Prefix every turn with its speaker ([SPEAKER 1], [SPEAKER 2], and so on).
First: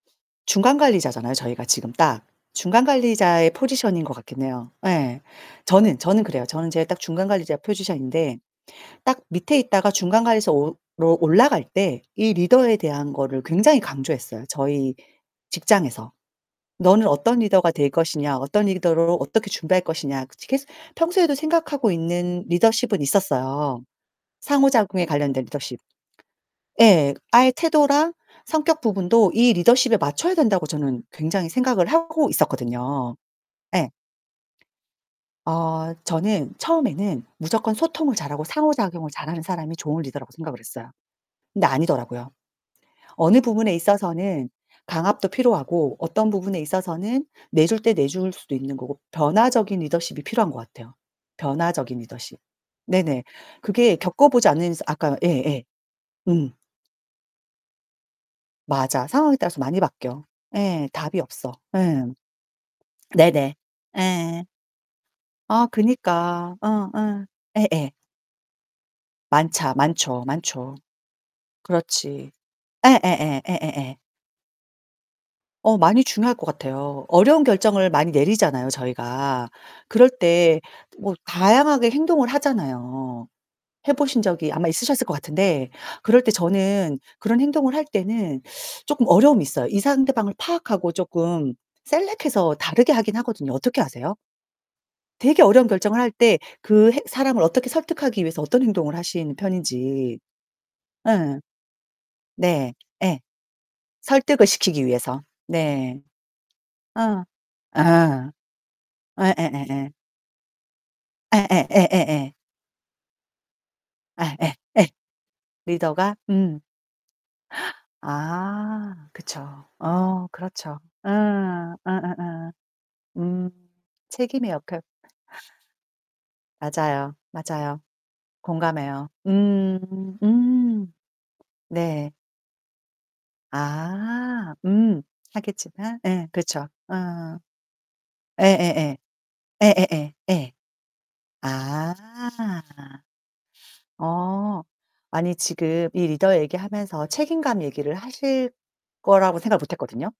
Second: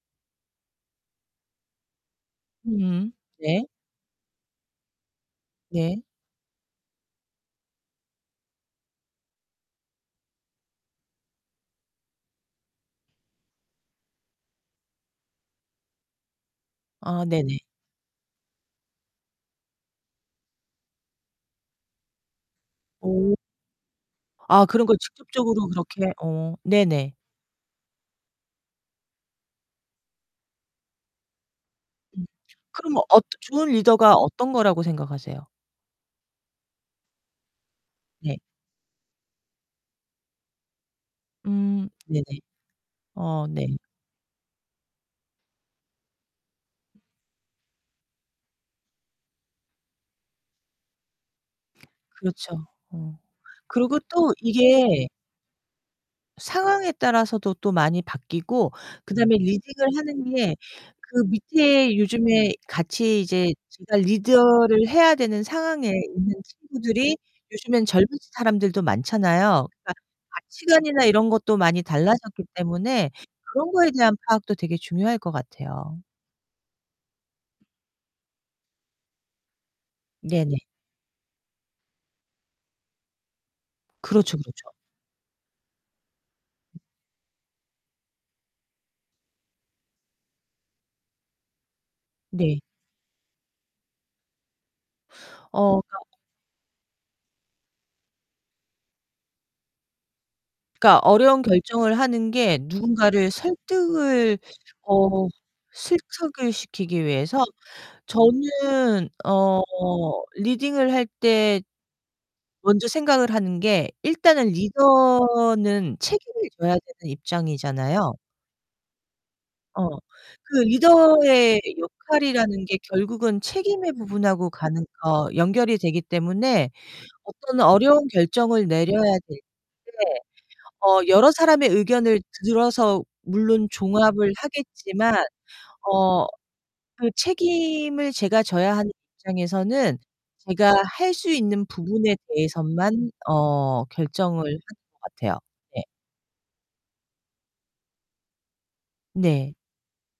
[SPEAKER 1] 중간 관리자잖아요, 저희가 지금 딱. 중간
[SPEAKER 2] 음.
[SPEAKER 1] 관리자의
[SPEAKER 2] 네.
[SPEAKER 1] 포지션인 것 같긴 해요. 예. 저는
[SPEAKER 2] 네.
[SPEAKER 1] 저는 그래요. 저는 제가 딱 중간 관리자 포지션인데 딱 밑에 있다가 중간 관리소로 올라갈 때 이 리더에 대한 거를 굉장히 강조했어요, 저희 직장에서. '너는
[SPEAKER 2] 아
[SPEAKER 1] 어떤
[SPEAKER 2] 네네.
[SPEAKER 1] 리더가 될 것이냐, 어떤 리더로 어떻게 준비할 할 것이냐?' 계속 평소에도 생각하고 있는 리더십은
[SPEAKER 2] 오.
[SPEAKER 1] 있었어요.
[SPEAKER 2] 아 그런 걸
[SPEAKER 1] 상호작용에 관련된
[SPEAKER 2] 직접적으로
[SPEAKER 1] 리더십.
[SPEAKER 2] 그렇게 어
[SPEAKER 1] 예.
[SPEAKER 2] 네네.
[SPEAKER 1] 아예 태도랑 성격 부분도 이 리더십에 맞춰야 된다고 저는 굉장히 생각을
[SPEAKER 2] 음.
[SPEAKER 1] 하고
[SPEAKER 2] 그러면
[SPEAKER 1] 있었거든요.
[SPEAKER 2] 어떤 좋은
[SPEAKER 1] 예.
[SPEAKER 2] 리더가 어떤 거라고 생각하세요?
[SPEAKER 1] 어 저는 처음에는 무조건 소통을
[SPEAKER 2] 네.
[SPEAKER 1] 잘하고 상호작용을 잘하는 사람이 좋은 리더라고 생각을 했어요. 근데
[SPEAKER 2] 음. 네네.
[SPEAKER 1] 아니더라고요. 어느
[SPEAKER 2] 어 네.
[SPEAKER 1] 부분에 있어서는 강압도 필요하고, 어떤 부분에 있어서는 내줄 때 내줄 수도 있는 거고, 변화적인 리더십이 필요한 것 같아요. 변화적인 리더십.
[SPEAKER 2] 그렇죠. 어.
[SPEAKER 1] 네네. 그게
[SPEAKER 2] 그러고 또
[SPEAKER 1] 겪어보지 않은 이상
[SPEAKER 2] 이게
[SPEAKER 1] 아까 예예. 음.
[SPEAKER 2] 상황에 따라서도 또 많이 바뀌고
[SPEAKER 1] 맞아.
[SPEAKER 2] 그다음에
[SPEAKER 1] 상황에 따라서 많이
[SPEAKER 2] 리딩을 하는
[SPEAKER 1] 바뀌어.
[SPEAKER 2] 게
[SPEAKER 1] 예. 답이
[SPEAKER 2] 그
[SPEAKER 1] 없어.
[SPEAKER 2] 밑에
[SPEAKER 1] 예.
[SPEAKER 2] 요즘에 같이 이제
[SPEAKER 1] 네네.
[SPEAKER 2] 제가
[SPEAKER 1] 예.
[SPEAKER 2] 리더를 해야 되는
[SPEAKER 1] 아
[SPEAKER 2] 상황에 있는
[SPEAKER 1] 그니까. 어
[SPEAKER 2] 친구들이
[SPEAKER 1] 어.
[SPEAKER 2] 요즘엔
[SPEAKER 1] 예예.
[SPEAKER 2] 젊은 사람들도 많잖아요.
[SPEAKER 1] 많쟈
[SPEAKER 2] 그니까
[SPEAKER 1] 많죠, 많죠.
[SPEAKER 2] 가치관이나 이런 것도 많이
[SPEAKER 1] 그렇지.
[SPEAKER 2] 달라졌기 때문에
[SPEAKER 1] 예예예
[SPEAKER 2] 그런 거에
[SPEAKER 1] 예예예.
[SPEAKER 2] 대한 파악도 되게 중요할 것
[SPEAKER 1] 어
[SPEAKER 2] 같아요.
[SPEAKER 1] 많이 중요할 것 같아요. 어려운 결정을 많이 내리잖아요, 저희가. 그럴
[SPEAKER 2] 네네.
[SPEAKER 1] 때 뭐 다양하게 행동을 하잖아요. 해 보신
[SPEAKER 2] 그렇죠,
[SPEAKER 1] 적이 아마
[SPEAKER 2] 그렇죠.
[SPEAKER 1] 있으셨을 것 같은데 그럴 때 저는 그런 행동을 할 때는 조금 어려움이 있어요. 이 상대방을 파악하고 쪼끔 셀렉해서
[SPEAKER 2] 네.
[SPEAKER 1] 다르게 하긴 하거든요. 어떻게 하세요? 되게 어려운
[SPEAKER 2] 어
[SPEAKER 1] 결정을 할
[SPEAKER 2] 그런
[SPEAKER 1] 때 그 해 사람을 어떻게 설득하기 위해서 어떤 행동을 하시는 편인지
[SPEAKER 2] 그니까
[SPEAKER 1] 예.
[SPEAKER 2] 어려운 결정을 하는 게
[SPEAKER 1] 네. 예.
[SPEAKER 2] 누군가를 설득을
[SPEAKER 1] 설득을 시키기 위해서.
[SPEAKER 2] 어
[SPEAKER 1] 네.
[SPEAKER 2] 실득을 시키기
[SPEAKER 1] 어.
[SPEAKER 2] 위해서?
[SPEAKER 1] 아.
[SPEAKER 2] 저는 어
[SPEAKER 1] 예예예예.
[SPEAKER 2] 리딩을 할
[SPEAKER 1] 예예
[SPEAKER 2] 때
[SPEAKER 1] 예예예.
[SPEAKER 2] 먼저 생각을 하는 게
[SPEAKER 1] 아
[SPEAKER 2] 일단은
[SPEAKER 1] 예. 예.
[SPEAKER 2] 리더는
[SPEAKER 1] 리더가?
[SPEAKER 2] 책임을
[SPEAKER 1] 음.
[SPEAKER 2] 져야 되는 입장이잖아요.
[SPEAKER 1] 아. 그쵸.
[SPEAKER 2] 어.
[SPEAKER 1] 어
[SPEAKER 2] 그
[SPEAKER 1] 그렇죠. 어.
[SPEAKER 2] 리더의
[SPEAKER 1] 어어어.
[SPEAKER 2] 역할이라는 게 결국은
[SPEAKER 1] 음.
[SPEAKER 2] 책임의 부분하고
[SPEAKER 1] 책임의
[SPEAKER 2] 가는
[SPEAKER 1] 역할.
[SPEAKER 2] 어 연결이 되기 때문에
[SPEAKER 1] 맞아요.
[SPEAKER 2] 어떤
[SPEAKER 1] 맞아요.
[SPEAKER 2] 어려운 결정을 내려야
[SPEAKER 1] 공감해요.
[SPEAKER 2] 될 때
[SPEAKER 1] 음. 음.
[SPEAKER 2] 어 여러 사람의
[SPEAKER 1] 네.
[SPEAKER 2] 의견을 들어서 물론 종합을
[SPEAKER 1] 아. 음.
[SPEAKER 2] 하겠지만
[SPEAKER 1] 하겠지만
[SPEAKER 2] 어
[SPEAKER 1] 예. 그렇죠.
[SPEAKER 2] 그
[SPEAKER 1] 어어.
[SPEAKER 2] 책임을 제가 져야 하는
[SPEAKER 1] 예예예.
[SPEAKER 2] 입장에서는
[SPEAKER 1] 예예예 예.
[SPEAKER 2] 제가 할 수 있는
[SPEAKER 1] 아.
[SPEAKER 2] 부분에 대해서만 어 결정을 하는
[SPEAKER 1] 어.
[SPEAKER 2] 것
[SPEAKER 1] 아니
[SPEAKER 2] 같아요. 예.
[SPEAKER 1] 지금 이 리더 얘기하면서 책임감 얘기를 하실 거라고
[SPEAKER 2] 네.
[SPEAKER 1] 생각을 못 했거든요.